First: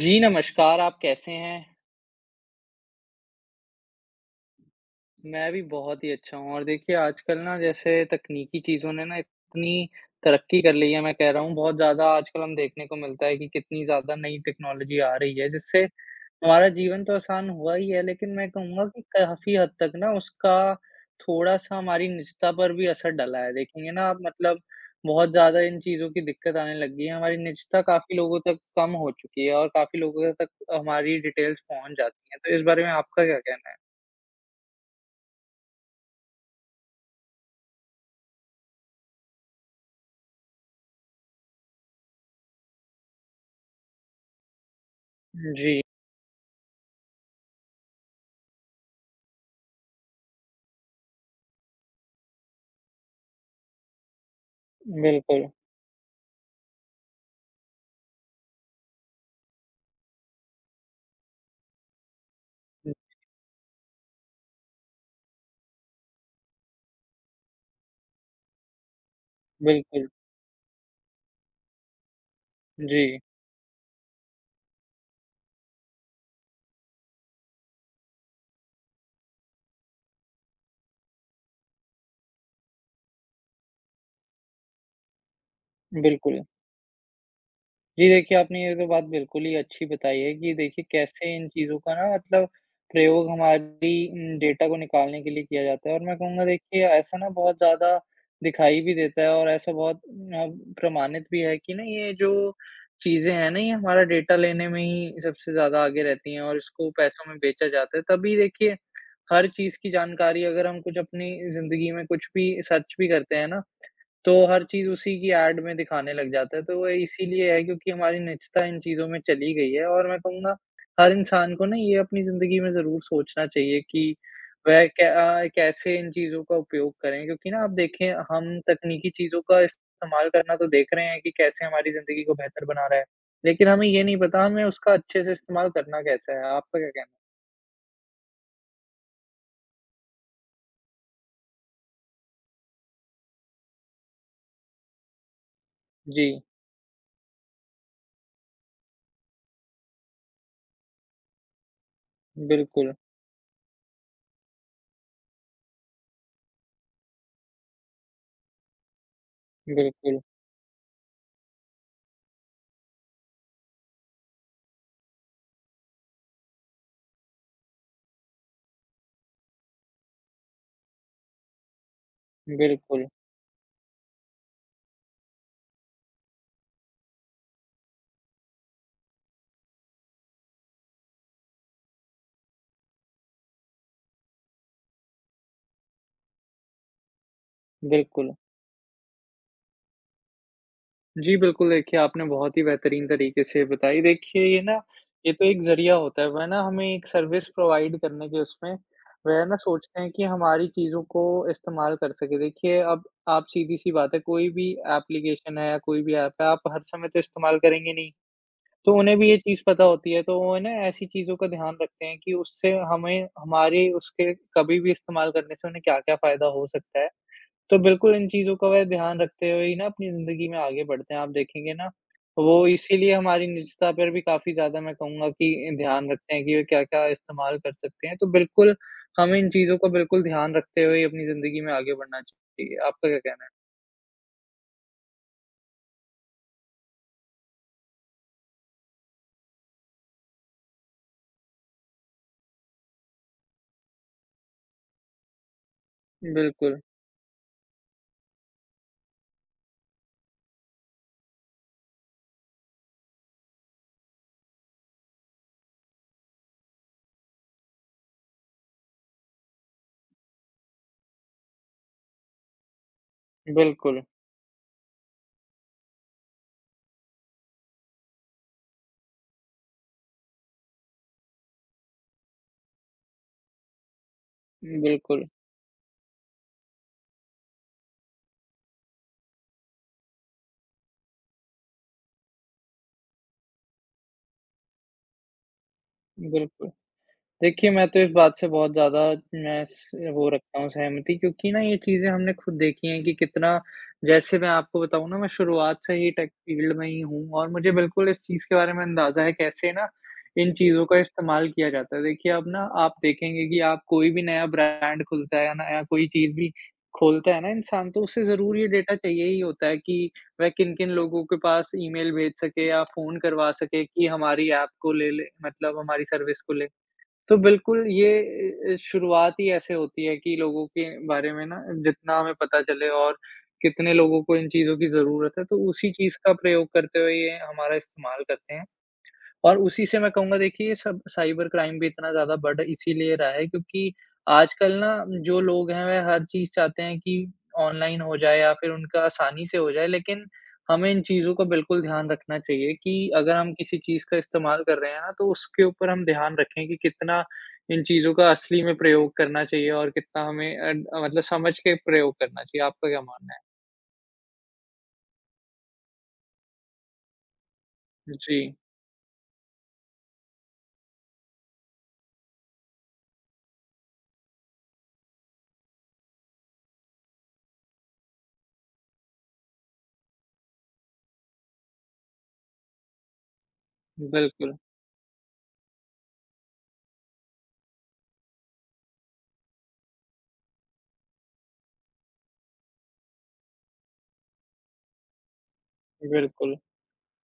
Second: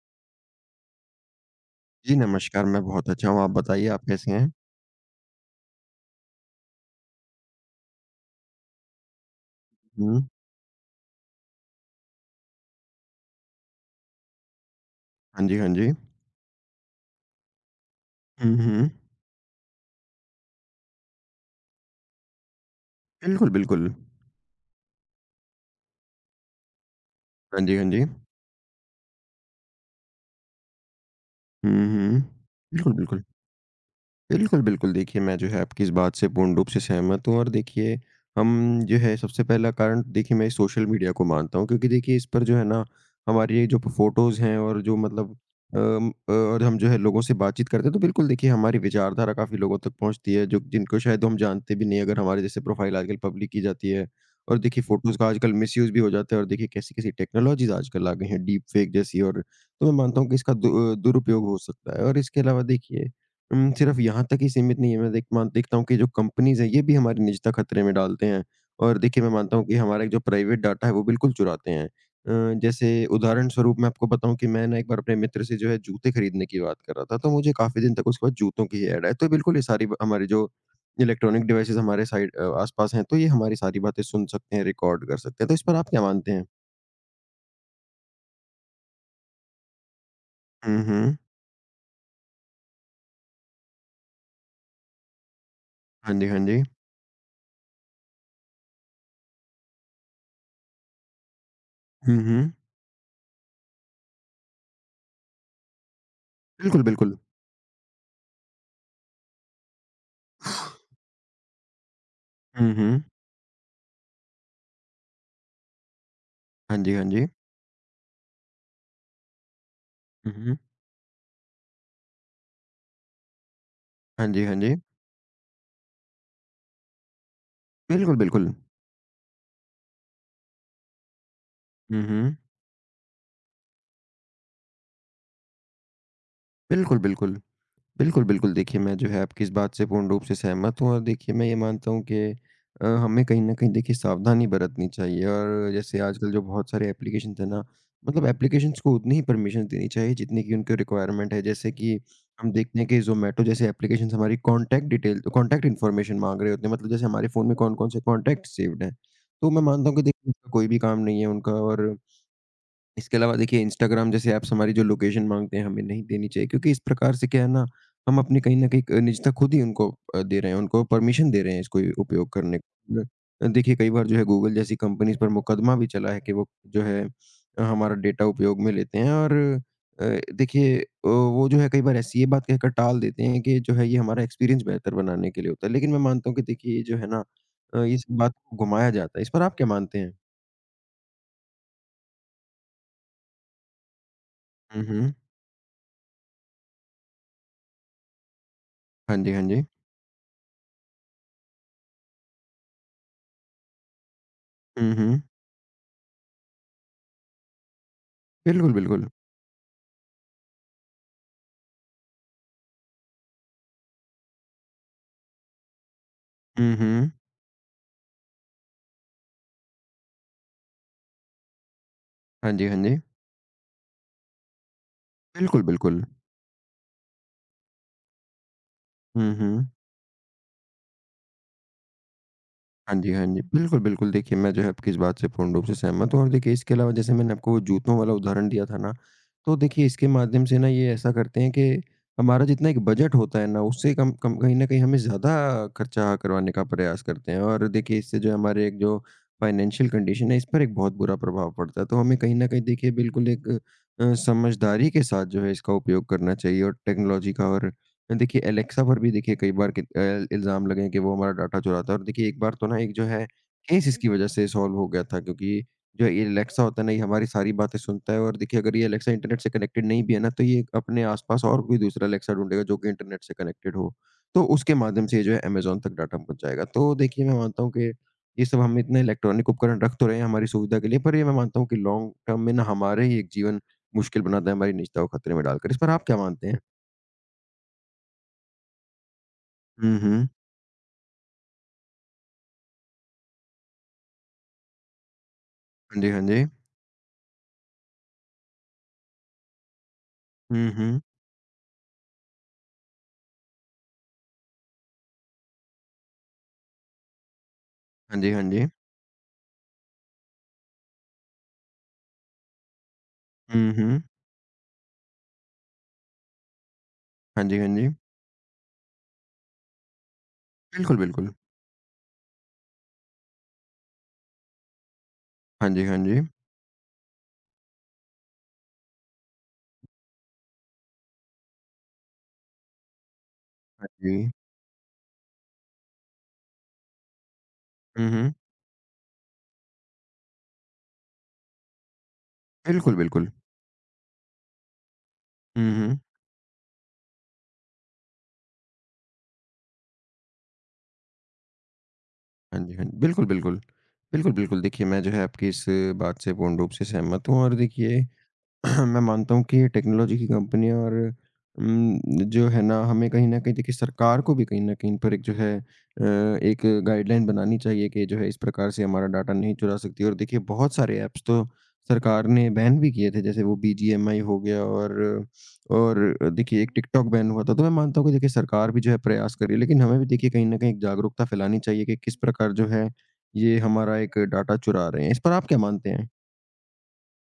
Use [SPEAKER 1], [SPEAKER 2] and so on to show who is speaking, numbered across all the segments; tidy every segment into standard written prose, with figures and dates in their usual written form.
[SPEAKER 1] जी, नमस्कार। आप कैसे हैं?
[SPEAKER 2] जी, नमस्कार, मैं बहुत अच्छा हूँ, आप बताइए आप कैसे हैं?
[SPEAKER 1] मैं भी बहुत ही अच्छा हूँ और देखिए आजकल ना जैसे तकनीकी चीज़ों ने ना इतनी
[SPEAKER 2] हुँ।
[SPEAKER 1] तरक्की कर ली है, मैं कह रहा हूँ बहुत ज़्यादा आजकल हम देखने को मिलता है कि कितनी ज़्यादा नई टेक्नोलॉजी आ रही
[SPEAKER 2] हाँ
[SPEAKER 1] है
[SPEAKER 2] जी, हाँ
[SPEAKER 1] जिससे
[SPEAKER 2] जी।
[SPEAKER 1] हमारा जीवन तो आसान हुआ ही है, लेकिन मैं
[SPEAKER 2] हुँ,
[SPEAKER 1] कहूँगा
[SPEAKER 2] हुँ।
[SPEAKER 1] कि काफ़ी हद तक ना उसका थोड़ा-सा हमारी निजता पर भी असर डला
[SPEAKER 2] बिल्कुल,
[SPEAKER 1] है। देखेंगे
[SPEAKER 2] बिल्कुल।
[SPEAKER 1] ना आप मतलब बहुत ज़्यादा इन चीज़ों की दिक्कत आने लग गई है, हमारी
[SPEAKER 2] हाँ जी,
[SPEAKER 1] निजता
[SPEAKER 2] हाँ जी।
[SPEAKER 1] काफ़ी लोगों तक कम हो चुकी है और काफ़ी लोगों तक हमारी डिटेल्स
[SPEAKER 2] हुँ,
[SPEAKER 1] पहुँच
[SPEAKER 2] हुँ।
[SPEAKER 1] जाती हैं, तो इस बारे में
[SPEAKER 2] बिल्कुल,
[SPEAKER 1] आपका
[SPEAKER 2] बिल्कुल।
[SPEAKER 1] क्या कहना है?
[SPEAKER 2] बिल्कुल, बिल्कुल। देखिए, मैं जो है आपकी इस बात से पूर्ण रूप से सहमत हूँ और देखिए, हम जो है सबसे पहला कारण देखिए मैं सोशल मीडिया को मानता हूँ क्योंकि देखिए इस पर जो है ना, हमारी ये जो प फ़ोटोज़ हैं और जो मतलब
[SPEAKER 1] जी,
[SPEAKER 2] और हम जो है लोगों से बातचीत करते हैं तो बिल्कुल देखिए हमारी विचारधारा काफ़ी लोगों तक पहुँचती है जो जिनको शायद हम जानते भी नहीं अगर हमारे जैसे प्रोफ़ाइल आजकल पब्लिक की जाती है। और देखिए फ़ोटोज़ का
[SPEAKER 1] बिल्कुल।
[SPEAKER 2] आजकल मिसयूज़ भी हो जाता है और देखिए कैसी-कैसी टेक्नोलॉज़ीज़ आजकल आ गई हैं, डीप फ़ेक जैसी और तो मैं मानता हूँ कि इसका दुरुपयोग हो सकता है और इसके अलावा देखिए सिर्फ़ यहाँ तक ही सीमित नहीं है, मैं देखता हूँ कि जो कंपनीज़ हैं, ये भी हमारी निजता खतरे में डालते हैं। और देखिए, मैं मानता हूँ कि हमारा
[SPEAKER 1] बिल्कुल,
[SPEAKER 2] एक जो प्राइवेट डाटा है, वो बिल्कुल चुराते हैं। जैसे
[SPEAKER 1] जी,
[SPEAKER 2] उदाहरण स्वरूप मैं आपको बताऊँ कि मैं ना एक बार अपने मित्र से जो है जूते खरीदने की बात कर रहा था, तो मुझे काफ़ी दिन तक उसके पास जूतों की ही ऐड आई। तो बिल्कुल ये सारी ब हमारी जो इलेक्ट्रॉनिक डिवाइसेज़ हमारे आस-पास हैं, तो ये हमारी सारी बातें सुन सकते हैं, रिकॉर्ड कर सकते हैं। तो इस पर आप क्या मानते
[SPEAKER 1] बिल्कुल।
[SPEAKER 2] हैं?
[SPEAKER 1] जी, देखिए आपने ये तो बात बिल्कुल ही अच्छी बताई है कि
[SPEAKER 2] हुँ,
[SPEAKER 1] देखिए
[SPEAKER 2] हुँ।
[SPEAKER 1] कैसे इन चीज़ों का ना मतलब प्रयोग हमारी डेटा को निकालने के लिए किया जाता है और
[SPEAKER 2] हाँ
[SPEAKER 1] मैं
[SPEAKER 2] जी, हाँ
[SPEAKER 1] कहूँगा
[SPEAKER 2] जी।
[SPEAKER 1] देखिए ऐसा ना बहुत ज़्यादा दिखाई भी देता है और ऐसा बहुत प्रमाणित भी है कि ना ये
[SPEAKER 2] हुँ,
[SPEAKER 1] जो
[SPEAKER 2] हुँ।
[SPEAKER 1] चीज़ें हैं ना ये हमारा डेटा लेने में ही सबसे ज़्यादा आगे रहती हैं और
[SPEAKER 2] बिल्कुल,
[SPEAKER 1] इसको
[SPEAKER 2] बिल्कुल।
[SPEAKER 1] पैसों में बेचा जाता है। तभी देखिए हर चीज़ की जानकारी अगर हम कुछ अपनी ज़िंदगी में कुछ भी
[SPEAKER 2] हुँ,
[SPEAKER 1] सर्च
[SPEAKER 2] हुँ।
[SPEAKER 1] भी करते हैं ना, तो हर चीज़ उसी की ऐड में दिखाने लग जाता है,
[SPEAKER 2] हाँ
[SPEAKER 1] तो वो
[SPEAKER 2] जी, हाँ जी।
[SPEAKER 1] इसीलिए है क्योंकि हमारी निजता इन चीज़ों में चली गई है और मैं
[SPEAKER 2] हुँ,
[SPEAKER 1] कहूँगा
[SPEAKER 2] हुँ।
[SPEAKER 1] हर इंसान को ना ये अपनी ज़िंदगी में ज़रूर सोचना चाहिए कि
[SPEAKER 2] हाँ जी, हाँ जी।
[SPEAKER 1] वह कैसे इन चीज़ों का उपयोग करें क्योंकि ना आप देखें
[SPEAKER 2] बिल्कुल, बिल्कुल।
[SPEAKER 1] हम तकनीकी चीज़ों का इस्तेमाल करना तो देख रहे हैं कि कैसे हमारी
[SPEAKER 2] हुँ,
[SPEAKER 1] ज़िंदगी को
[SPEAKER 2] हुँ।
[SPEAKER 1] बेहतर बना रहा है, लेकिन हमें ये नहीं पता हमें उसका अच्छे से इस्तेमाल करना कैसा है, आपका क्या
[SPEAKER 2] बिल्कुल,
[SPEAKER 1] कहना है?
[SPEAKER 2] बिल्कुल। बिल्कुल, बिल्कुल देखिए मैं जो है आपकी इस बात से पूर्ण रूप से सहमत हूँ और देखिए मैं ये मानता हूँ कि हमें कहीं न कहीं देखिए सावधानी बरतनी चाहिए और जैसे
[SPEAKER 1] जी,
[SPEAKER 2] आजकल जो बहुत सारे एप्लीकेशंस हैं ना, मतलब एप्लीकेशंस को उतनी ही परमिशंस देनी चाहिए जितनी की उनकी रिक्वायरमेंट है। जैसे कि हम देखते हैं
[SPEAKER 1] बिल्कुल,
[SPEAKER 2] कि ज़ोमैटो जैसे एप्लीकेशंस हमारी कॉन्टैक्ट इन्फॉर्मेशन माँग रहे होते हैं, मतलब जैसे हमारे फ़ोन में कौन-कौन से कॉन्टैक्ट सेव्ड हैं। तो मैं मानता हूँ कि
[SPEAKER 1] बिल्कुल,
[SPEAKER 2] देखिए उसका कोई भी काम नहीं है उनका और इसके अलावा देखिए इंस्टाग्राम जैसे ऐप्स हमारी जो लोकेशन मांगते हैं हमें नहीं देनी चाहिए क्योंकि इस प्रकार से क्या है ना हम अपनी कहीं न कहीं एक निजता खुद ही उनको दे रहे हैं, उनको परमिशन दे रहे हैं इसको उपयोग करने को।
[SPEAKER 1] बिल्कुल,
[SPEAKER 2] देखिए कई बार जो है गूगल जैसी कंपनीज़ पर मुकदमा भी चला है कि वो जो है हमारा डेटा उपयोग में लेते हैं और अ, देखिए वो जो है कई बार ऐसी ये बात कहकर टाल देते हैं कि जो है ये हमारा एक्सपीरियंस बेहतर बनाने के लिए होता है। लेकिन मैं मानता हूँ कि देखिए ये जो है ना इस बात
[SPEAKER 1] बिल्कुल।
[SPEAKER 2] को घुमाया जाता है। इस पर आप क्या मानते हैं?
[SPEAKER 1] जी, बिल्कुल, देखिए आपने बहुत ही बेहतरीन तरीके से बताई। देखिए ये ना,
[SPEAKER 2] हुँ, हुँ।
[SPEAKER 1] ये तो एक ज़रिया होता है, वह ना हमें एक सर्विस प्रोवाइड करने के उसमें
[SPEAKER 2] हाँ जी, हाँ
[SPEAKER 1] वह ना
[SPEAKER 2] जी।
[SPEAKER 1] सोचते हैं कि हमारी चीज़ों को इस्तेमाल कर सकें। देखिए अब आप सीधी-सी बात है, कोई भी
[SPEAKER 2] हुँ, हुँ।
[SPEAKER 1] एप्लीकेशन है या कोई भी ऐप है, आप हर समय तो इस्तेमाल करेंगे नहीं,
[SPEAKER 2] बिल्कुल,
[SPEAKER 1] तो
[SPEAKER 2] बिल्कुल।
[SPEAKER 1] उन्हें भी ये चीज़ पता होती है, तो वो ना ऐसी चीज़ों का ध्यान रखते हैं कि उससे हमें हमारे उसके कभी भी इस्तेमाल करने से उन्हें क्या-क्या फ़ायदा हो
[SPEAKER 2] हुँ,
[SPEAKER 1] सकता है।
[SPEAKER 2] हुँ।
[SPEAKER 1] तो बिल्कुल इन चीज़ों का वह ध्यान रखते हुए ही ना अपनी ज़िंदगी में आगे बढ़ते हैं। आप देखेंगे ना,
[SPEAKER 2] हाँ जी,
[SPEAKER 1] वो
[SPEAKER 2] हाँ जी।
[SPEAKER 1] इसीलिए हमारी निजता पर भी काफ़ी ज़्यादा मैं कहूँगा
[SPEAKER 2] बिल्कुल,
[SPEAKER 1] कि
[SPEAKER 2] बिल्कुल।
[SPEAKER 1] ध्यान रखते हैं कि वे क्या-क्या इस्तेमाल कर सकते हैं। तो बिल्कुल,
[SPEAKER 2] हुँ,
[SPEAKER 1] हमें इन
[SPEAKER 2] हुँ।
[SPEAKER 1] चीज़ों का बिल्कुल ध्यान रखते हुए ही अपनी ज़िंदगी में आगे बढ़ना चाहिए।
[SPEAKER 2] हाँ
[SPEAKER 1] आपका
[SPEAKER 2] जी,
[SPEAKER 1] क्या
[SPEAKER 2] हाँ जी।
[SPEAKER 1] कहना
[SPEAKER 2] बिल्कुल, बिल्कुल देखिए मैं जो है आपकी इस बात से पूर्ण रूप से सहमत हूँ और देखिए इसके अलावा जैसे मैंने आपको वो जूतों वाला उदाहरण दिया था ना, तो देखिए इसके माध्यम से ना ये ऐसा करते हैं कि हमारा जितना एक बजट होता है ना उससे कम कम कहीं न कहीं हमें ज़्यादा खर्चा
[SPEAKER 1] है?
[SPEAKER 2] करवाने का
[SPEAKER 1] बिल्कुल,
[SPEAKER 2] प्रयास करते हैं और देखिए इससे जो है हमारे एक जो फाइनेंशियल कंडीशन है इस पर एक बहुत बुरा प्रभाव पड़ता है। तो हमें कहीं न कहीं देखिए बिल्कुल एक समझदारी के साथ जो है इसका उपयोग करना चाहिए और टेक्नोलॉजी का और देखिए, एलेक्सा पर भी देखिए कई बार कि इल्ज़ाम लगे हैं कि वो हमारा डाटा चुराता है और देखिए एक बार तो ना एक जो है केस
[SPEAKER 1] बिल्कुल,
[SPEAKER 2] इसकी वज़ह से सॉल्व हो गया था क्योंकि जो ये एलेक्सा होता है ना, ये हमारी सारी बातें सुनता है और देखिए अगर ये एलेक्सा इंटरनेट से कनेक्टेड नहीं भी है ना, तो ये अपने आस-पास और कोई दूसरा एलेक्सा ढूँढेगा जो कि इंटरनेट से कनेक्टेड हो। तो उसके माध्यम से ये
[SPEAKER 1] बिल्कुल,
[SPEAKER 2] जो है अमेज़न तक डाटा पहुँचाएगा। तो देखिए मैं मानता हूँ कि ये सब हम इतने इलेक्ट्रॉनिक उपकरण रख तो रहे हैं हमारी सुविधा के लिए, पर ये मैं मानता हूँ कि लॉन्ग टर्म में ना हमारे ही एक जीवन मुश्किल बनाता है, हमारी निजता को खतरे में डालकर। इस पर आप क्या मानते हैं?
[SPEAKER 1] बिल्कुल। देखिए, मैं तो इस बात से बहुत ज़्यादा मैं स
[SPEAKER 2] हुँ,
[SPEAKER 1] वो
[SPEAKER 2] हुँ।
[SPEAKER 1] रखता हूँ सहमति क्योंकि ना ये चीज़ें हमने खुद देखी हैं कि कितना जैसे मैं आपको बताऊँ ना मैं शुरुआत से
[SPEAKER 2] हाँ जी,
[SPEAKER 1] ही
[SPEAKER 2] हाँ
[SPEAKER 1] टेक
[SPEAKER 2] जी।
[SPEAKER 1] फ़ील्ड में ही हूँ और मुझे बिल्कुल इस चीज़ के बारे में अंदाज़ा है कैसे ना इन
[SPEAKER 2] हुँ,
[SPEAKER 1] चीज़ों का
[SPEAKER 2] हुँ।
[SPEAKER 1] इस्तेमाल किया जाता है। देखिए, अब ना आप देखेंगे कि आप कोई भी नया ब्रांड खुलता है या नया कोई चीज़ भी खोलता है ना इंसान तो
[SPEAKER 2] हाँ
[SPEAKER 1] उसे
[SPEAKER 2] जी, हाँ
[SPEAKER 1] ज़रूर
[SPEAKER 2] जी।
[SPEAKER 1] ये डेटा चाहिए ही होता है कि वह किन-किन लोगों के पास ईमेल भेज सके या फ़ोन करवा
[SPEAKER 2] हुँ,
[SPEAKER 1] सके
[SPEAKER 2] हुँ।
[SPEAKER 1] कि हमारी ऐप को ले ले मतलब हमारी सर्विस को ले। तो
[SPEAKER 2] हाँ जी, हाँ
[SPEAKER 1] बिल्कुल
[SPEAKER 2] जी।
[SPEAKER 1] ये शुरुआत ही ऐसे होती है कि लोगों के
[SPEAKER 2] बिल्कुल,
[SPEAKER 1] बारे
[SPEAKER 2] बिल्कुल।
[SPEAKER 1] में ना जितना हमें पता चले और कितने लोगों को इन चीज़ों की ज़रूरत है, तो
[SPEAKER 2] हाँ जी,
[SPEAKER 1] उसी
[SPEAKER 2] हाँ
[SPEAKER 1] चीज़
[SPEAKER 2] जी।
[SPEAKER 1] का प्रयोग करते हुए ये हमारा इस्तेमाल करते हैं। और उसी से मैं कहूँगा देखिए ये सब साइबर क्राइम भी इतना ज़्यादा बढ़ इसीलिए रहा है
[SPEAKER 2] हाँ
[SPEAKER 1] क्योंकि
[SPEAKER 2] जी।
[SPEAKER 1] आजकल ना जो लोग हैं वह हर चीज़ चाहते हैं कि ऑनलाइन
[SPEAKER 2] हुँ,
[SPEAKER 1] हो
[SPEAKER 2] हुँ।
[SPEAKER 1] जाए या फिर उनका आसानी से हो जाए। लेकिन हमें इन चीज़ों का बिल्कुल ध्यान रखना चाहिए
[SPEAKER 2] बिल्कुल,
[SPEAKER 1] कि
[SPEAKER 2] बिल्कुल।
[SPEAKER 1] अगर हम किसी चीज़ का इस्तेमाल कर रहे हैं ना, तो उसके
[SPEAKER 2] हुँ,
[SPEAKER 1] ऊपर
[SPEAKER 2] हुँ।
[SPEAKER 1] हम ध्यान रखें कि कितना इन चीज़ों का असली में प्रयोग करना चाहिए और कितना हमें मतलब समझ के प्रयोग करना
[SPEAKER 2] हाँ
[SPEAKER 1] चाहिए।
[SPEAKER 2] जी, हाँ
[SPEAKER 1] आपका
[SPEAKER 2] जी।
[SPEAKER 1] क्या
[SPEAKER 2] बिल्कुल,
[SPEAKER 1] मानना है?
[SPEAKER 2] बिल्कुल। बिल्कुल, बिल्कुल। देखिए, मैं जो है आपकी इस बात से पूर्ण रूप से सहमत हूँ और देखिए
[SPEAKER 1] जी,
[SPEAKER 2] मैं मानता हूँ कि ये टेक्नोलॉजी की कंपनियाँ और उम, जो है ना हमें कहीं न कहीं देखिए सरकार को भी कहीं न कहीं इन पर एक जो है एक गाइडलाइन बनानी चाहिए कि जो है इस प्रकार से हमारा डाटा नहीं चुरा सकती और देखिए बहुत सारे ऐप्स तो सरकार ने बैन भी किए थे जैसे वो बीजीएमआई हो
[SPEAKER 1] बिल्कुल,
[SPEAKER 2] गया और देखिए एक टिकटॉक बैन हुआ था। तो मैं मानता हूँ कि देखिए सरकार भी जो है प्रयास कर रही है लेकिन हमें भी देखिए कहीं न कहीं एक जागरूकता फैलानी चाहिए कि किस प्रकार जो है ये हमारा एक डाटा चुरा रहे हैं। इस पर आप क्या मानते हैं?
[SPEAKER 1] बिल्कुल।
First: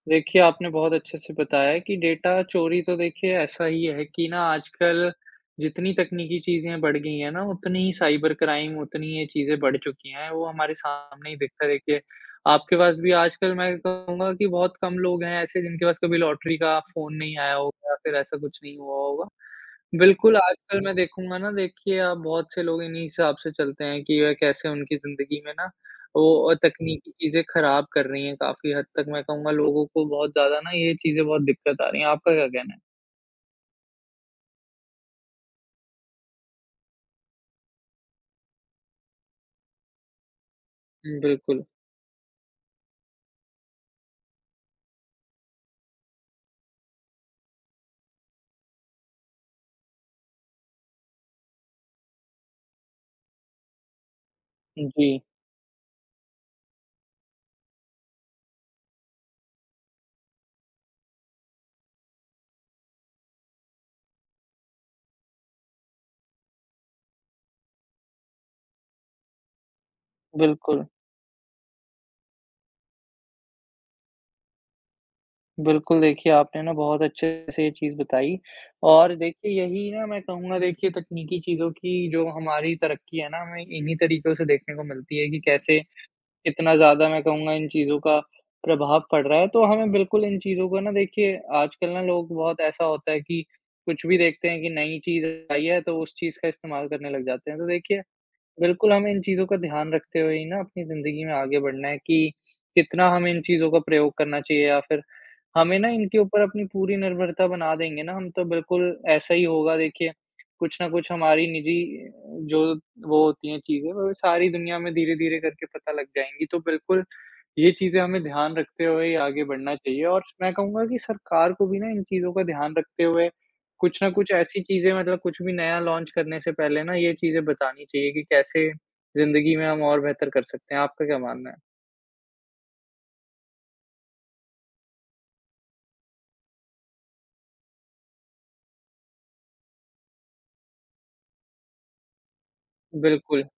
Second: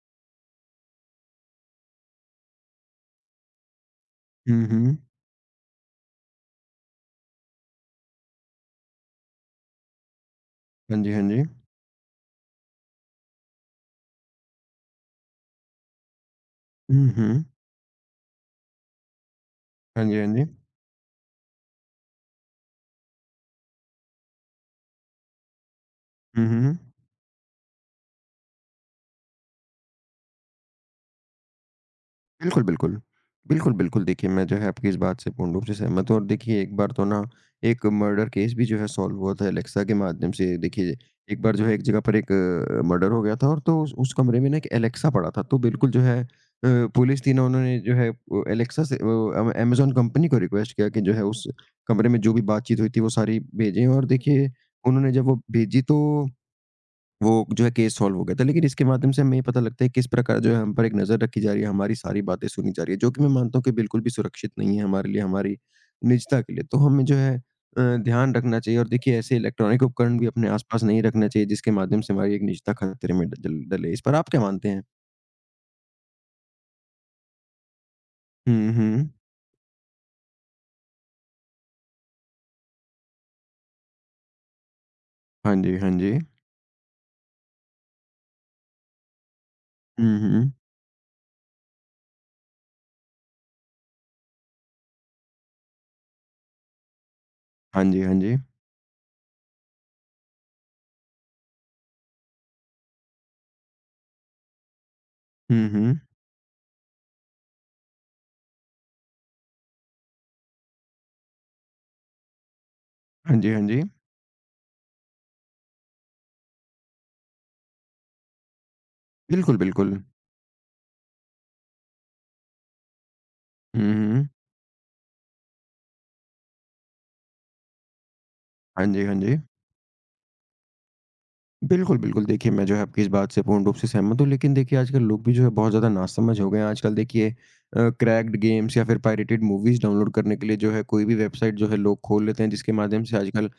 [SPEAKER 1] देखिए, आपने बहुत अच्छे से बताया कि डेटा चोरी तो देखिए ऐसा ही है कि ना
[SPEAKER 2] हुँ, हुँ।
[SPEAKER 1] आजकल जितनी तकनीकी चीज़ें बढ़ गई हैं ना, उतनी ही साइबर क्राइम, उतनी ये चीज़ें बढ़ चुकी हैं, वो हमारे
[SPEAKER 2] हाँ जी, हाँ
[SPEAKER 1] सामने ही
[SPEAKER 2] जी।
[SPEAKER 1] दिखता है देखिए। आपके पास भी आजकल मैं कहूँगा कि बहुत कम लोग हैं ऐसे जिनके पास कभी लॉटरी का
[SPEAKER 2] हुँ,
[SPEAKER 1] फ़ोन नहीं
[SPEAKER 2] हुँ।
[SPEAKER 1] आया होगा या फिर ऐसा कुछ नहीं हुआ होगा।
[SPEAKER 2] हाँ जी, हाँ
[SPEAKER 1] बिल्कुल,
[SPEAKER 2] जी।
[SPEAKER 1] आजकल मैं देखूँगा ना देखिए आप बहुत से लोग इन्हीं हिसाब से चलते हैं कि वह कैसे उनकी ज़िंदगी में ना
[SPEAKER 2] हुँ,
[SPEAKER 1] तो
[SPEAKER 2] हुँ।
[SPEAKER 1] तकनीकी चीज़ें ख़राब कर रही हैं काफ़ी हद तक मैं कहूँगा लोगों को बहुत ज़्यादा ना ये चीज़ें बहुत दिक्कत आ रही हैं। आपका क्या
[SPEAKER 2] बिल्कुल,
[SPEAKER 1] कहना है?
[SPEAKER 2] बिल्कुल। बिल्कुल, बिल्कुल देखिए मैं जो है आपकी इस बात से पूर्ण रूप से सहमत हूँ और देखिए एक बार तो ना एक मर्डर केस भी जो है सॉल्व हुआ था एलेक्सा के माध्यम से। देखिए एक बार जो
[SPEAKER 1] बिल्कुल।
[SPEAKER 2] है एक जगह पर एक मर्डर हो गया था और तो उस कमरे में ना एक एलेक्सा पड़ा था। तो बिल्कुल जो है पुलिस थी ना उन्होंने जो है एलेक्सा से वो अम अमेज़न कंपनी को रिक्वेस्ट किया कि जो है उस कमरे में जो भी बातचीत हुई थी वो सारी भेजें और देखिए उन्होंने
[SPEAKER 1] जी,
[SPEAKER 2] जब वो भेजी तो वो जो है केस सॉल्व हो गया था। लेकिन इसके माध्यम से हमें ये पता लगता है किस प्रकार जो है हम पर एक नज़र रखी जा रही है, हमारी सारी बातें सुनी जा रही है, जो कि मैं मानता हूँ कि बिल्कुल भी सुरक्षित नहीं है हमारे लिए, हमारी निजता के लिए। तो हमें जो है ध्यान रखना चाहिए और देखिए ऐसे इलेक्ट्रॉनिक उपकरण भी अपने आस-पास
[SPEAKER 1] बिल्कुल।
[SPEAKER 2] नहीं रखना चाहिए जिसके माध्यम से हमारी एक निजता खतरे में ड डल डले। इस पर आप क्या मानते हैं?
[SPEAKER 1] बिल्कुल, देखिए आपने ना बहुत अच्छे से ये चीज़ बताई
[SPEAKER 2] हुँ, हुँ।
[SPEAKER 1] और देखिए यही ना मैं कहूँगा देखिए तकनीकी चीज़ों की जो हमारी तरक्की है ना, हमें इन्हीं तरीकों से देखने को मिलती है कि
[SPEAKER 2] हाँ जी,
[SPEAKER 1] कैसे
[SPEAKER 2] हाँ जी।
[SPEAKER 1] इतना ज़्यादा मैं कहूँगा इन चीज़ों का प्रभाव पड़ रहा है, तो हमें
[SPEAKER 2] हुँ,
[SPEAKER 1] बिल्कुल इन
[SPEAKER 2] हुँ।
[SPEAKER 1] चीज़ों को ना देखिए आजकल ना लोग बहुत ऐसा होता है कि कुछ भी देखते हैं कि नई चीज़ आई है, तो उस चीज़ का इस्तेमाल करने लग जाते हैं। तो
[SPEAKER 2] हाँ जी,
[SPEAKER 1] देखिए,
[SPEAKER 2] हाँ जी।
[SPEAKER 1] बिल्कुल हमें इन चीज़ों का ध्यान रखते हुए ही ना अपनी ज़िंदगी में आगे बढ़ना है कि कितना हमें इन चीज़ों का प्रयोग करना चाहिए या फिर
[SPEAKER 2] हुँ,
[SPEAKER 1] हमें ना
[SPEAKER 2] हुँ।
[SPEAKER 1] इनके ऊपर अपनी पूरी निर्भरता बना देंगे ना हम तो बिल्कुल ऐसा ही होगा देखिए, कुछ न कुछ हमारी निजी अ, जो वो
[SPEAKER 2] हाँ
[SPEAKER 1] होती
[SPEAKER 2] जी,
[SPEAKER 1] हैं
[SPEAKER 2] हाँ जी।
[SPEAKER 1] चीज़ें वो सारी दुनिया में धीरे-धीरे करके पता लग जाएँगी। तो बिल्कुल ये चीज़ें हमें ध्यान रखते हुए ही आगे
[SPEAKER 2] बिल्कुल,
[SPEAKER 1] बढ़ना
[SPEAKER 2] बिल्कुल।
[SPEAKER 1] चाहिए और मैं कहूँगा कि सरकार को भी ना इन चीज़ों का ध्यान रखते हुए
[SPEAKER 2] हुँ,
[SPEAKER 1] कुछ न
[SPEAKER 2] हुँ।
[SPEAKER 1] कुछ ऐसी चीज़ें मतलब कुछ भी नया लॉन्च करने से पहले ना ये चीज़ें बतानी चाहिए कि कैसे
[SPEAKER 2] हाँ जी, हाँ जी।
[SPEAKER 1] ज़िंदगी में हम और बेहतर कर सकते हैं। आपका क्या मानना है?
[SPEAKER 2] बिल्कुल, बिल्कुल। देखिए, मैं जो है आपकी इस बात से पूर्ण रूप से सहमत हूँ, लेकिन देखिए आजकल लोग भी जो है बहुत ज़्यादा नासमझ हो गए हैं। आजकल देखिए क्रैक्ड गेम्स या फिर पायरेटेड मूवीज़ डाउनलोड करने के लिए जो है कोई भी वेबसाइट जो है लोग खोल लेते हैं, जिसके माध्यम से
[SPEAKER 1] बिल्कुल,
[SPEAKER 2] आजकल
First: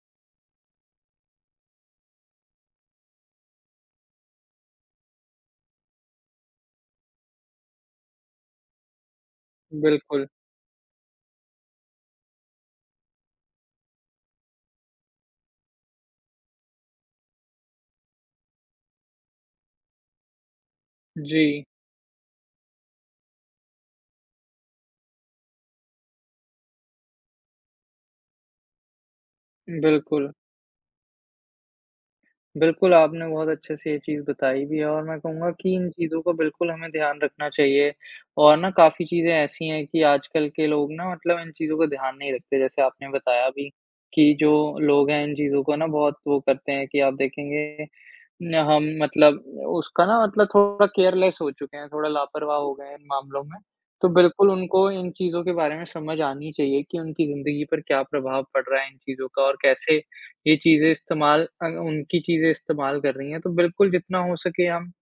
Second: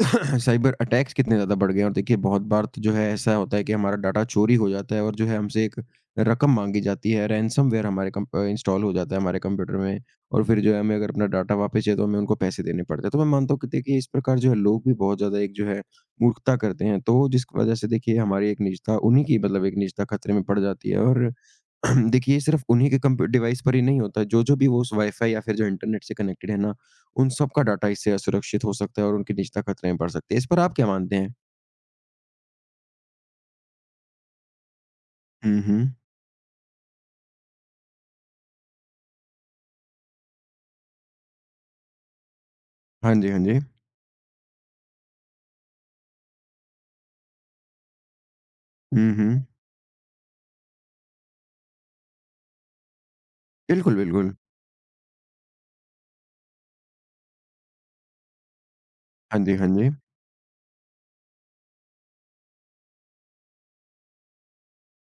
[SPEAKER 2] साइबर अटैक्स कितने ज़्यादा बढ़ गए हैं और देखिए बहुत बार तो जो है ऐसा होता है कि हमारा डाटा चोरी हो जाता है और जो है हमसे एक रकम माँगी जाती है, रैनसमवेयर हमारे इंस्टॉल हो जाता है हमारे कंप्यूटर में
[SPEAKER 1] बिल्कुल।
[SPEAKER 2] और फिर जो है हमें अगर अपना डाटा वापस चाहिए तो हमें उनको पैसे देने पड़ते हैं। तो मैं मानता हूँ कि देखिए इस प्रकार जो है लोग भी बहुत ज़्यादा एक जो है मूर्खता करते हैं। तो जिस वज़ह से देखिए हमारी एक निजता उन्हीं की मतलब एक निजता खतरे में पड़ जाती है और
[SPEAKER 1] जी,
[SPEAKER 2] देखिए सिर्फ़ उन्हीं के कंप्यू डिवाइस पर ही नहीं होता, जो-जो भी वो उस वाईफ़ाई या फिर जो इंटरनेट से कनेक्टेड है ना, उन सब का डाटा इससे असुरक्षित हो सकता है और उनकी निजता खतरे में पड़
[SPEAKER 1] बिल्कुल।
[SPEAKER 2] सकती है। इस पर आप क्या मानते हैं?
[SPEAKER 1] बिल्कुल, आपने बहुत अच्छे से ये चीज़ बताई भी है और मैं कहूँगा
[SPEAKER 2] हुँ,
[SPEAKER 1] कि
[SPEAKER 2] हुँ।
[SPEAKER 1] इन चीज़ों का बिल्कुल हमें ध्यान रखना चाहिए और ना काफ़ी चीज़ें ऐसी हैं कि आजकल के लोग ना मतलब इन चीज़ों का ध्यान नहीं रखते। जैसे आपने
[SPEAKER 2] हाँ जी, हाँ
[SPEAKER 1] बताया
[SPEAKER 2] जी।
[SPEAKER 1] भी कि जो लोग हैं, इन चीज़ों को ना बहुत वो करते हैं कि आप देखेंगे न हम
[SPEAKER 2] हुँ,
[SPEAKER 1] मतलब
[SPEAKER 2] हुँ।
[SPEAKER 1] उसका ना मतलब थोड़ा केयरलेस हो चुके हैं, थोड़ा लापरवाह हो गए हैं इन मामलों में।
[SPEAKER 2] बिल्कुल,
[SPEAKER 1] तो
[SPEAKER 2] बिल्कुल।
[SPEAKER 1] बिल्कुल उनको इन चीज़ों के बारे में समझ आनी चाहिए कि उनकी ज़िंदगी पर क्या प्रभाव पड़ रहा है इन चीज़ों
[SPEAKER 2] हाँ
[SPEAKER 1] का
[SPEAKER 2] जी,
[SPEAKER 1] और
[SPEAKER 2] हाँ जी।
[SPEAKER 1] कैसे ये चीज़ें उनकी चीज़ें इस्तेमाल कर रही हैं। तो बिल्कुल जितना हो सके हम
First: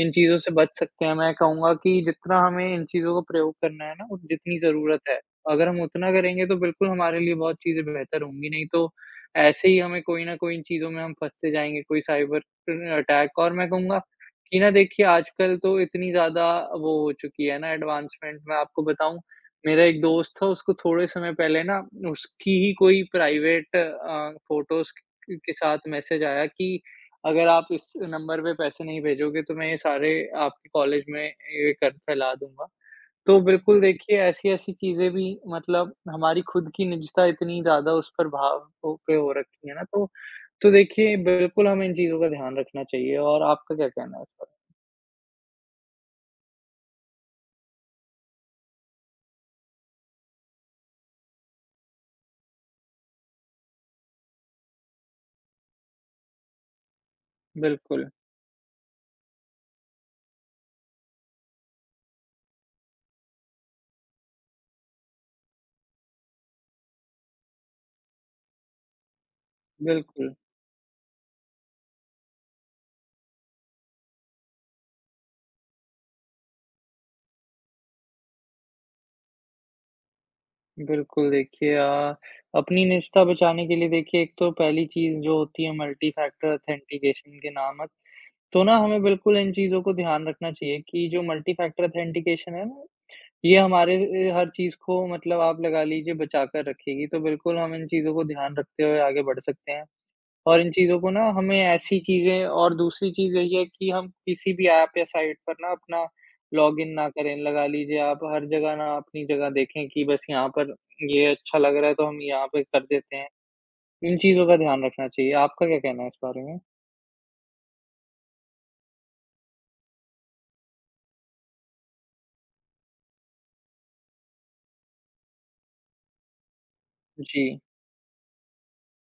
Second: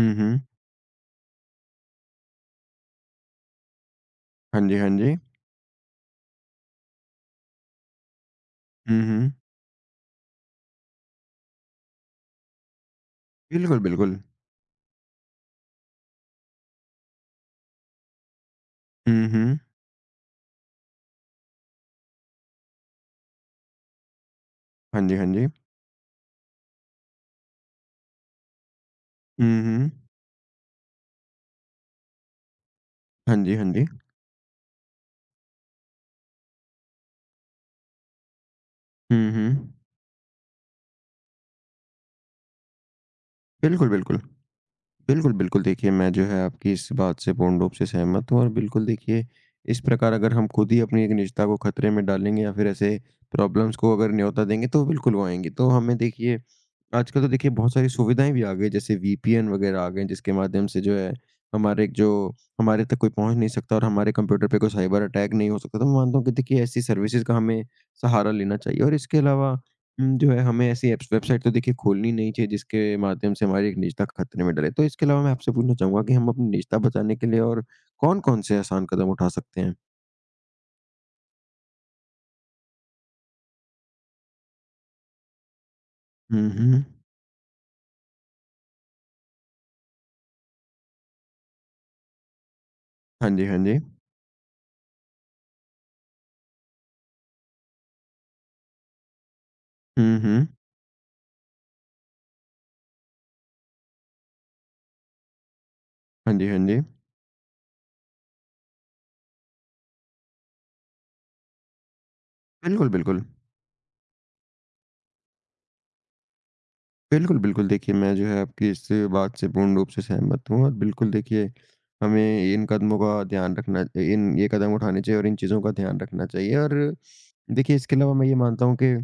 [SPEAKER 1] इन चीज़ों
[SPEAKER 2] हुँ।
[SPEAKER 1] से बच सकते हैं। मैं कहूँगा कि जितना हमें इन चीज़ों का प्रयोग करना है ना, उत जितनी
[SPEAKER 2] हाँ जी, हाँ
[SPEAKER 1] ज़रूरत
[SPEAKER 2] जी। हुँ,
[SPEAKER 1] है, अगर हम उतना करेंगे तो बिल्कुल हमारे लिए बहुत चीज़ें बेहतर होंगी। नहीं तो
[SPEAKER 2] हुँ।
[SPEAKER 1] ऐसे ही हमें कोई न कोई इन चीज़ों में हम फँसते जाएँगे, कोई साइबर अटैक और मैं
[SPEAKER 2] बिल्कुल,
[SPEAKER 1] कहूँगा
[SPEAKER 2] बिल्कुल।
[SPEAKER 1] कि ना देखिए आजकल तो इतनी ज़्यादा वो हो चुकी है ना एडवांसमेंट, मैं आपको बताऊँ
[SPEAKER 2] हुँ, हुँ।
[SPEAKER 1] मेरा एक दोस्त था, उसको थोड़े समय पहले ना उसकी ही कोई प्राइवेट फ़ोटोज़ क
[SPEAKER 2] हाँ जी, हाँ जी।
[SPEAKER 1] के साथ मैसेज आया कि अगर आप इस नंबर पे पैसे नहीं भेजोगे तो
[SPEAKER 2] हुँ,
[SPEAKER 1] मैं ये
[SPEAKER 2] हुँ।
[SPEAKER 1] सारे आपके कॉलेज में ये कर फैला दूँगा।
[SPEAKER 2] हाँ
[SPEAKER 1] तो
[SPEAKER 2] जी, हाँ
[SPEAKER 1] बिल्कुल
[SPEAKER 2] जी।
[SPEAKER 1] देखिए, ऐसी-ऐसी चीज़ें भी मतलब हमारी खुद की निजता इतनी ज़्यादा उस पर भाव हो पे
[SPEAKER 2] हुँ,
[SPEAKER 1] हो रखी है
[SPEAKER 2] हुँ।
[SPEAKER 1] ना तो देखिए बिल्कुल हमें इन चीज़ों का ध्यान रखना चाहिए और आपका क्या
[SPEAKER 2] बिल्कुल,
[SPEAKER 1] कहना
[SPEAKER 2] बिल्कुल।
[SPEAKER 1] है इस पर?
[SPEAKER 2] बिल्कुल, बिल्कुल। देखिए, मैं जो है आपकी इस बात से पूर्ण रूप से सहमत हूँ और बिल्कुल देखिए, इस प्रकार अगर हम खुद ही अपनी एक निजता को खतरे में डालेंगे या फिर ऐसे प्रॉब्लम्स को अगर न्योता देंगे, तो बिल्कुल वो आएँगी। तो हमें देखिए आजकल तो देखिए बहुत सारी
[SPEAKER 1] बिल्कुल,
[SPEAKER 2] सुविधाएँ भी आ गई, जैसे वीपीएन वगैरह आ गए हैं, जिसके माध्यम से जो है हमारे एक जो हमारे तक कोई पहुँच नहीं सकता और हमारे कंप्यूटर पे कोई साइबर अटैक नहीं हो सकता। तो मैं मानता हूँ कि देखिए, ऐसी सर्विसेज़ का हमें सहारा लेना चाहिए और इसके अलावा जो
[SPEAKER 1] बिल्कुल,
[SPEAKER 2] है हमें ऐसी एप्स वेबसाइट तो देखिए खोलनी नहीं चाहिए जिसके माध्यम से हमारी एक निजता खतरे में डले। तो इसके अलावा मैं आपसे पूछना चाहूँगा कि हम अपनी निजता बचाने के लिए और कौन-कौन से आसान कदम उठा सकते हैं?
[SPEAKER 1] बिल्कुल देखिए अपनी निजता बचाने के लिए देखिए एक तो पहली चीज़ जो होती है मल्टी
[SPEAKER 2] हुँ,
[SPEAKER 1] फैक्टर
[SPEAKER 2] हुँ।
[SPEAKER 1] ऑथेंटिकेशन के नामक, तो ना हमें बिल्कुल इन चीज़ों को ध्यान रखना चाहिए कि जो मल्टी फैक्टर ऑथेंटिकेशन है ना
[SPEAKER 2] हाँ जी,
[SPEAKER 1] ये
[SPEAKER 2] हाँ जी।
[SPEAKER 1] हमारे हर चीज़ को मतलब आप लगा लीजिए बचा कर रखेगी, तो बिल्कुल हम इन चीज़ों को ध्यान रखते हुए आगे बढ़ सकते हैं।
[SPEAKER 2] हुँ, हुँ।
[SPEAKER 1] और इन चीज़ों को ना हमें ऐसी चीज़ें और दूसरी चीज़ यही है कि हम किसी भी ऐप या साइट पर ना अपना
[SPEAKER 2] हाँ जी, हाँ जी।
[SPEAKER 1] लॉगिन ना करें। लगा लीजिए आप हर जगह ना अपनी जगह देखें कि बस यहाँ पर ये अच्छा लग रहा है तो हम यहाँ पे कर
[SPEAKER 2] बिल्कुल,
[SPEAKER 1] देते
[SPEAKER 2] बिल्कुल।
[SPEAKER 1] हैं। इन चीज़ों का ध्यान रखना चाहिए। आपका क्या कहना है इस बारे में?
[SPEAKER 2] बिल्कुल, बिल्कुल। देखिए, मैं जो है आपकी इस बात से पूर्ण रूप से सहमत हूँ और बिल्कुल देखिए, हमें इन कदमों का ध्यान रखना इन ये कदम उठाने चाहिए और इन चीज़ों का ध्यान रखना चाहिए और
[SPEAKER 1] जी,
[SPEAKER 2] देखिए, इसके अलावा मैं ये मानता हूँ कि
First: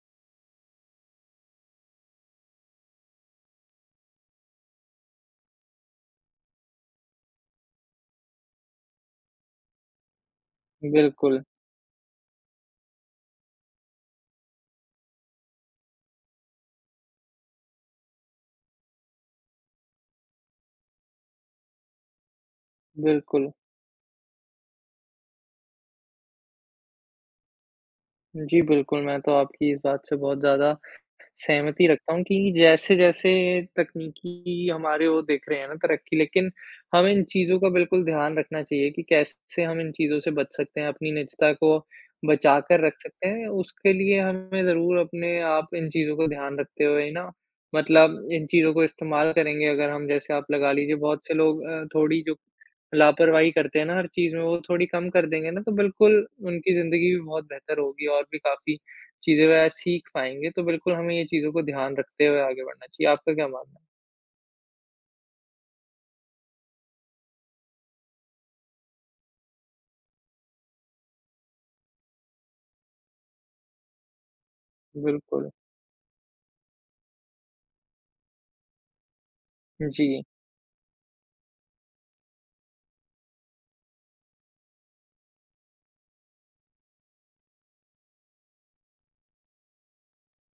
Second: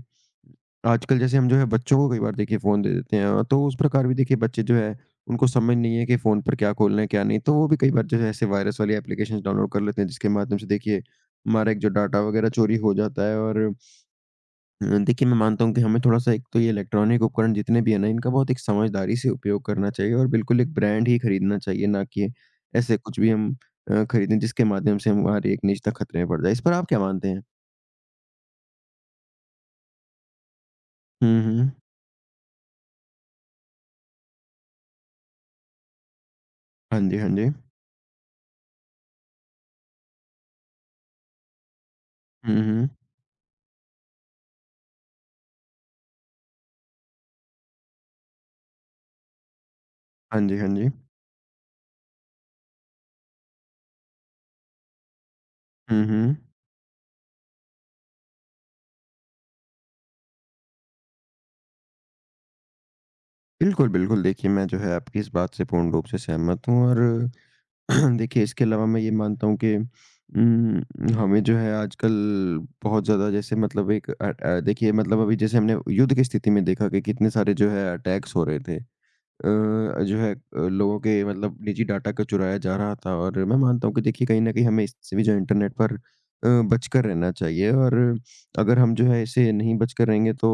[SPEAKER 2] आजकल जैसे हम जो है बच्चों को कई बार देखिए फ़ोन दे देते हैं, तो उस प्रकार भी देखिए बच्चे जो है उनको समझ नहीं है कि फ़ोन पर क्या खोलना है, क्या नहीं। तो वो भी कई बार जो है ऐसे वायरस वाली एप्लीकेशंस डाउनलोड कर लेते हैं, जिसके माध्यम से देखिए
[SPEAKER 1] बिल्कुल,
[SPEAKER 2] हमारा एक जो डाटा वगैरह चोरी हो जाता है और देखिए मैं मानता हूँ कि हमें थोड़ा-सा एक तो ये इलेक्ट्रॉनिक उपकरण जितने भी हैं ना, इनका बहुत एक समझदारी से उपयोग करना चाहिए और बिल्कुल एक ब्रांड ही खरीदना चाहिए, ना कि ऐसे कुछ भी
[SPEAKER 1] बिल्कुल।
[SPEAKER 2] हम खरीदें जिसके माध्यम से हमारी एक निजता खतरे में पड़ जाए। इस पर आप क्या मानते हैं?
[SPEAKER 1] जी, बिल्कुल, मैं तो आपकी इस बात से बहुत ज़्यादा
[SPEAKER 2] हुँ, हुँ।
[SPEAKER 1] सहमति रखता हूँ कि जैसे-जैसे तकनीकी हमारे वो दिख रहे हैं ना तरक्की, लेकिन
[SPEAKER 2] हाँ
[SPEAKER 1] हमें
[SPEAKER 2] जी,
[SPEAKER 1] इन
[SPEAKER 2] हाँ जी।
[SPEAKER 1] चीज़ों का बिल्कुल ध्यान रखना चाहिए कि कैसे हम इन चीज़ों से बच सकते हैं, अपनी निजता को बचा
[SPEAKER 2] हुँ,
[SPEAKER 1] कर
[SPEAKER 2] हुँ।
[SPEAKER 1] रख सकते हैं। उसके लिए हमें ज़रूर अपने आप इन चीज़ों को ध्यान रखते हुए ना मतलब इन चीज़ों को इस्तेमाल करेंगे अगर हम जैसे
[SPEAKER 2] हाँ
[SPEAKER 1] आप
[SPEAKER 2] जी, हाँ
[SPEAKER 1] लगा
[SPEAKER 2] जी।
[SPEAKER 1] लीजिए बहुत से लोग थोड़ी जो लापरवाही करते हैं ना हर चीज़ में, वो थोड़ी कम कर देंगे ना तो
[SPEAKER 2] हुँ,
[SPEAKER 1] बिल्कुल
[SPEAKER 2] हुँ।
[SPEAKER 1] उनकी ज़िंदगी भी बहुत बेहतर होगी और भी काफ़ी चीज़ें वगैरह सीख पाएँगे, तो बिल्कुल हमें ये चीज़ों को ध्यान रखते हुए आगे बढ़ना चाहिए। आपका क्या मानना
[SPEAKER 2] बिल्कुल, बिल्कुल देखिए मैं जो है आपकी इस बात से पूर्ण रूप से सहमत हूँ और देखिए इसके अलावा मैं ये मानता हूँ कि हमें जो है आजकल बहुत ज़्यादा जैसे मतलब एक देखिए
[SPEAKER 1] है?
[SPEAKER 2] मतलब अभी
[SPEAKER 1] बिल्कुल।
[SPEAKER 2] जैसे हमने युद्ध की स्थिति में देखा कि कितने सारे जो है अटैक्स हो रहे थे। अ, जो
[SPEAKER 1] जी,
[SPEAKER 2] है लोगों के मतलब निजी डाटा को चुराया जा रहा था और मैं मानता हूँ कि देखिए कहीं न कहीं हमें इससे भी जो है इंटरनेट पर बचकर रहना चाहिए और अगर हम जो है इससे नहीं बचकर रहेंगे तो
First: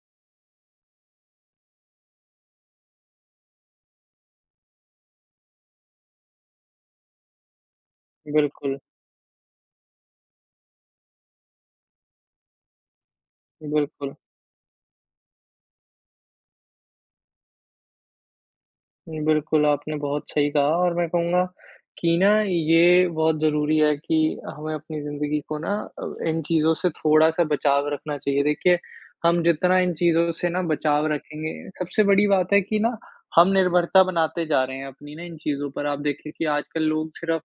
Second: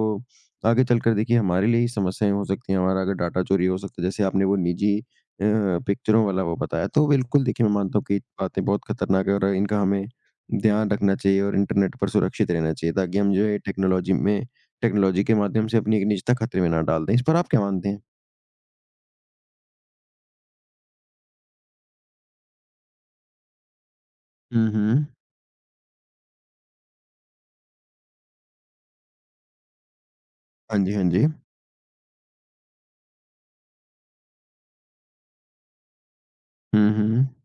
[SPEAKER 2] आगे चलकर देखिए हमारे लिए ही समस्याएँ हो सकती हैं, हमारा अगर डाटा चोरी हो सकता है। जैसे आपने वो निजी पिक्चरों वाला वो बताया, तो बिल्कुल देखिए मैं मानता हूँ कि ये बातें
[SPEAKER 1] बिल्कुल,
[SPEAKER 2] बहुत खतरनाक है और इनका हमें ध्यान रखना चाहिए और इंटरनेट पर सुरक्षित रहना चाहिए ताकि हम जो है
[SPEAKER 1] बिल्कुल।
[SPEAKER 2] टेक्नोलॉजी के माध्यम से अपनी एक निजता खतरे में ना डाल दें। इस पर आप क्या मानते हैं?
[SPEAKER 1] बिल्कुल, आपने बहुत सही कहा और मैं कहूँगा कि ना ये बहुत ज़रूरी है कि
[SPEAKER 2] हुँ,
[SPEAKER 1] हमें अपनी
[SPEAKER 2] हुँ।
[SPEAKER 1] ज़िंदगी को ना इन चीज़ों से थोड़ा-सा बचाव रखना चाहिए। देखिए, हम जितना इन चीज़ों से ना
[SPEAKER 2] हाँ जी, हाँ
[SPEAKER 1] बचाव
[SPEAKER 2] जी।
[SPEAKER 1] रखेंगे, सबसे बड़ी बात है कि ना हम निर्भरता बनाते जा रहे हैं अपनी ना इन चीज़ों पर। आप देखिए कि आजकल
[SPEAKER 2] हुँ,
[SPEAKER 1] लोग
[SPEAKER 2] हुँ।
[SPEAKER 1] सिर्फ़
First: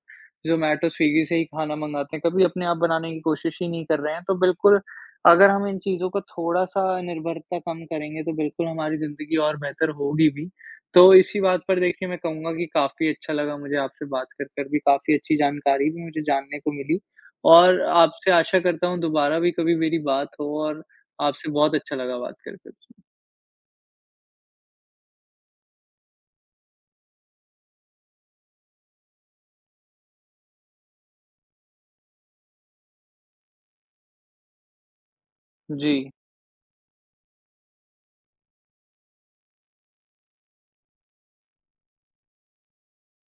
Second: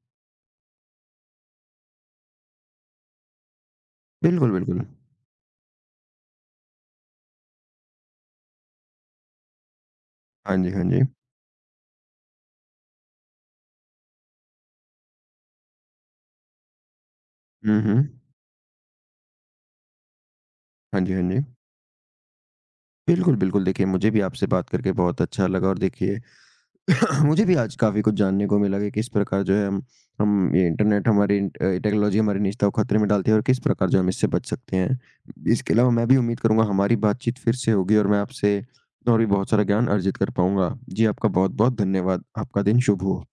[SPEAKER 1] ज़ोमैटो, स्विगी से ही खाना मँगाते हैं, कभी अपने आप बनाने की कोशिश ही नहीं कर रहे हैं। तो
[SPEAKER 2] बिल्कुल, बिल्कुल।
[SPEAKER 1] बिल्कुल, अगर हम इन चीज़ों को थोड़ा-सा निर्भरता कम करेंगे, तो बिल्कुल हमारी ज़िंदगी और बेहतर होगी भी।
[SPEAKER 2] हाँ जी, हाँ जी।
[SPEAKER 1] तो इसी बात पर देखिए मैं कहूँगा कि काफ़ी अच्छा लगा मुझे आपसे बात कर कर भी, काफ़ी अच्छी जानकारी भी मुझे जानने को मिली
[SPEAKER 2] हुँ,
[SPEAKER 1] और
[SPEAKER 2] हुँ।
[SPEAKER 1] आपसे आशा करता हूँ दोबारा भी कभी मेरी बात हो और
[SPEAKER 2] हाँ जी, हाँ जी।
[SPEAKER 1] आपसे बहुत अच्छा लगा बात कर कर।
[SPEAKER 2] बिल्कुल, बिल्कुल देखिए मुझे भी आपसे बात करके बहुत अच्छा लगा और देखिए मुझे भी आज काफ़ी कुछ जानने को मिला कि किस प्रकार जो है हम ये इंटरनेट हमारी इन टेक्नोलॉज़ी हमारे निजता को खतरे में डालती है और किस प्रकार जो हम इससे बच सकते हैं। इसके अलावा
[SPEAKER 1] जी।
[SPEAKER 2] मैं भी उम्मीद करूँगा हमारी बातचीत फिर से होगी और मैं आपसे और भी बहुत सारा ज्ञान अर्जित कर पाऊँगा। जी, आपका बहुत-बहुत धन्यवाद। आपका दिन शुभ हो।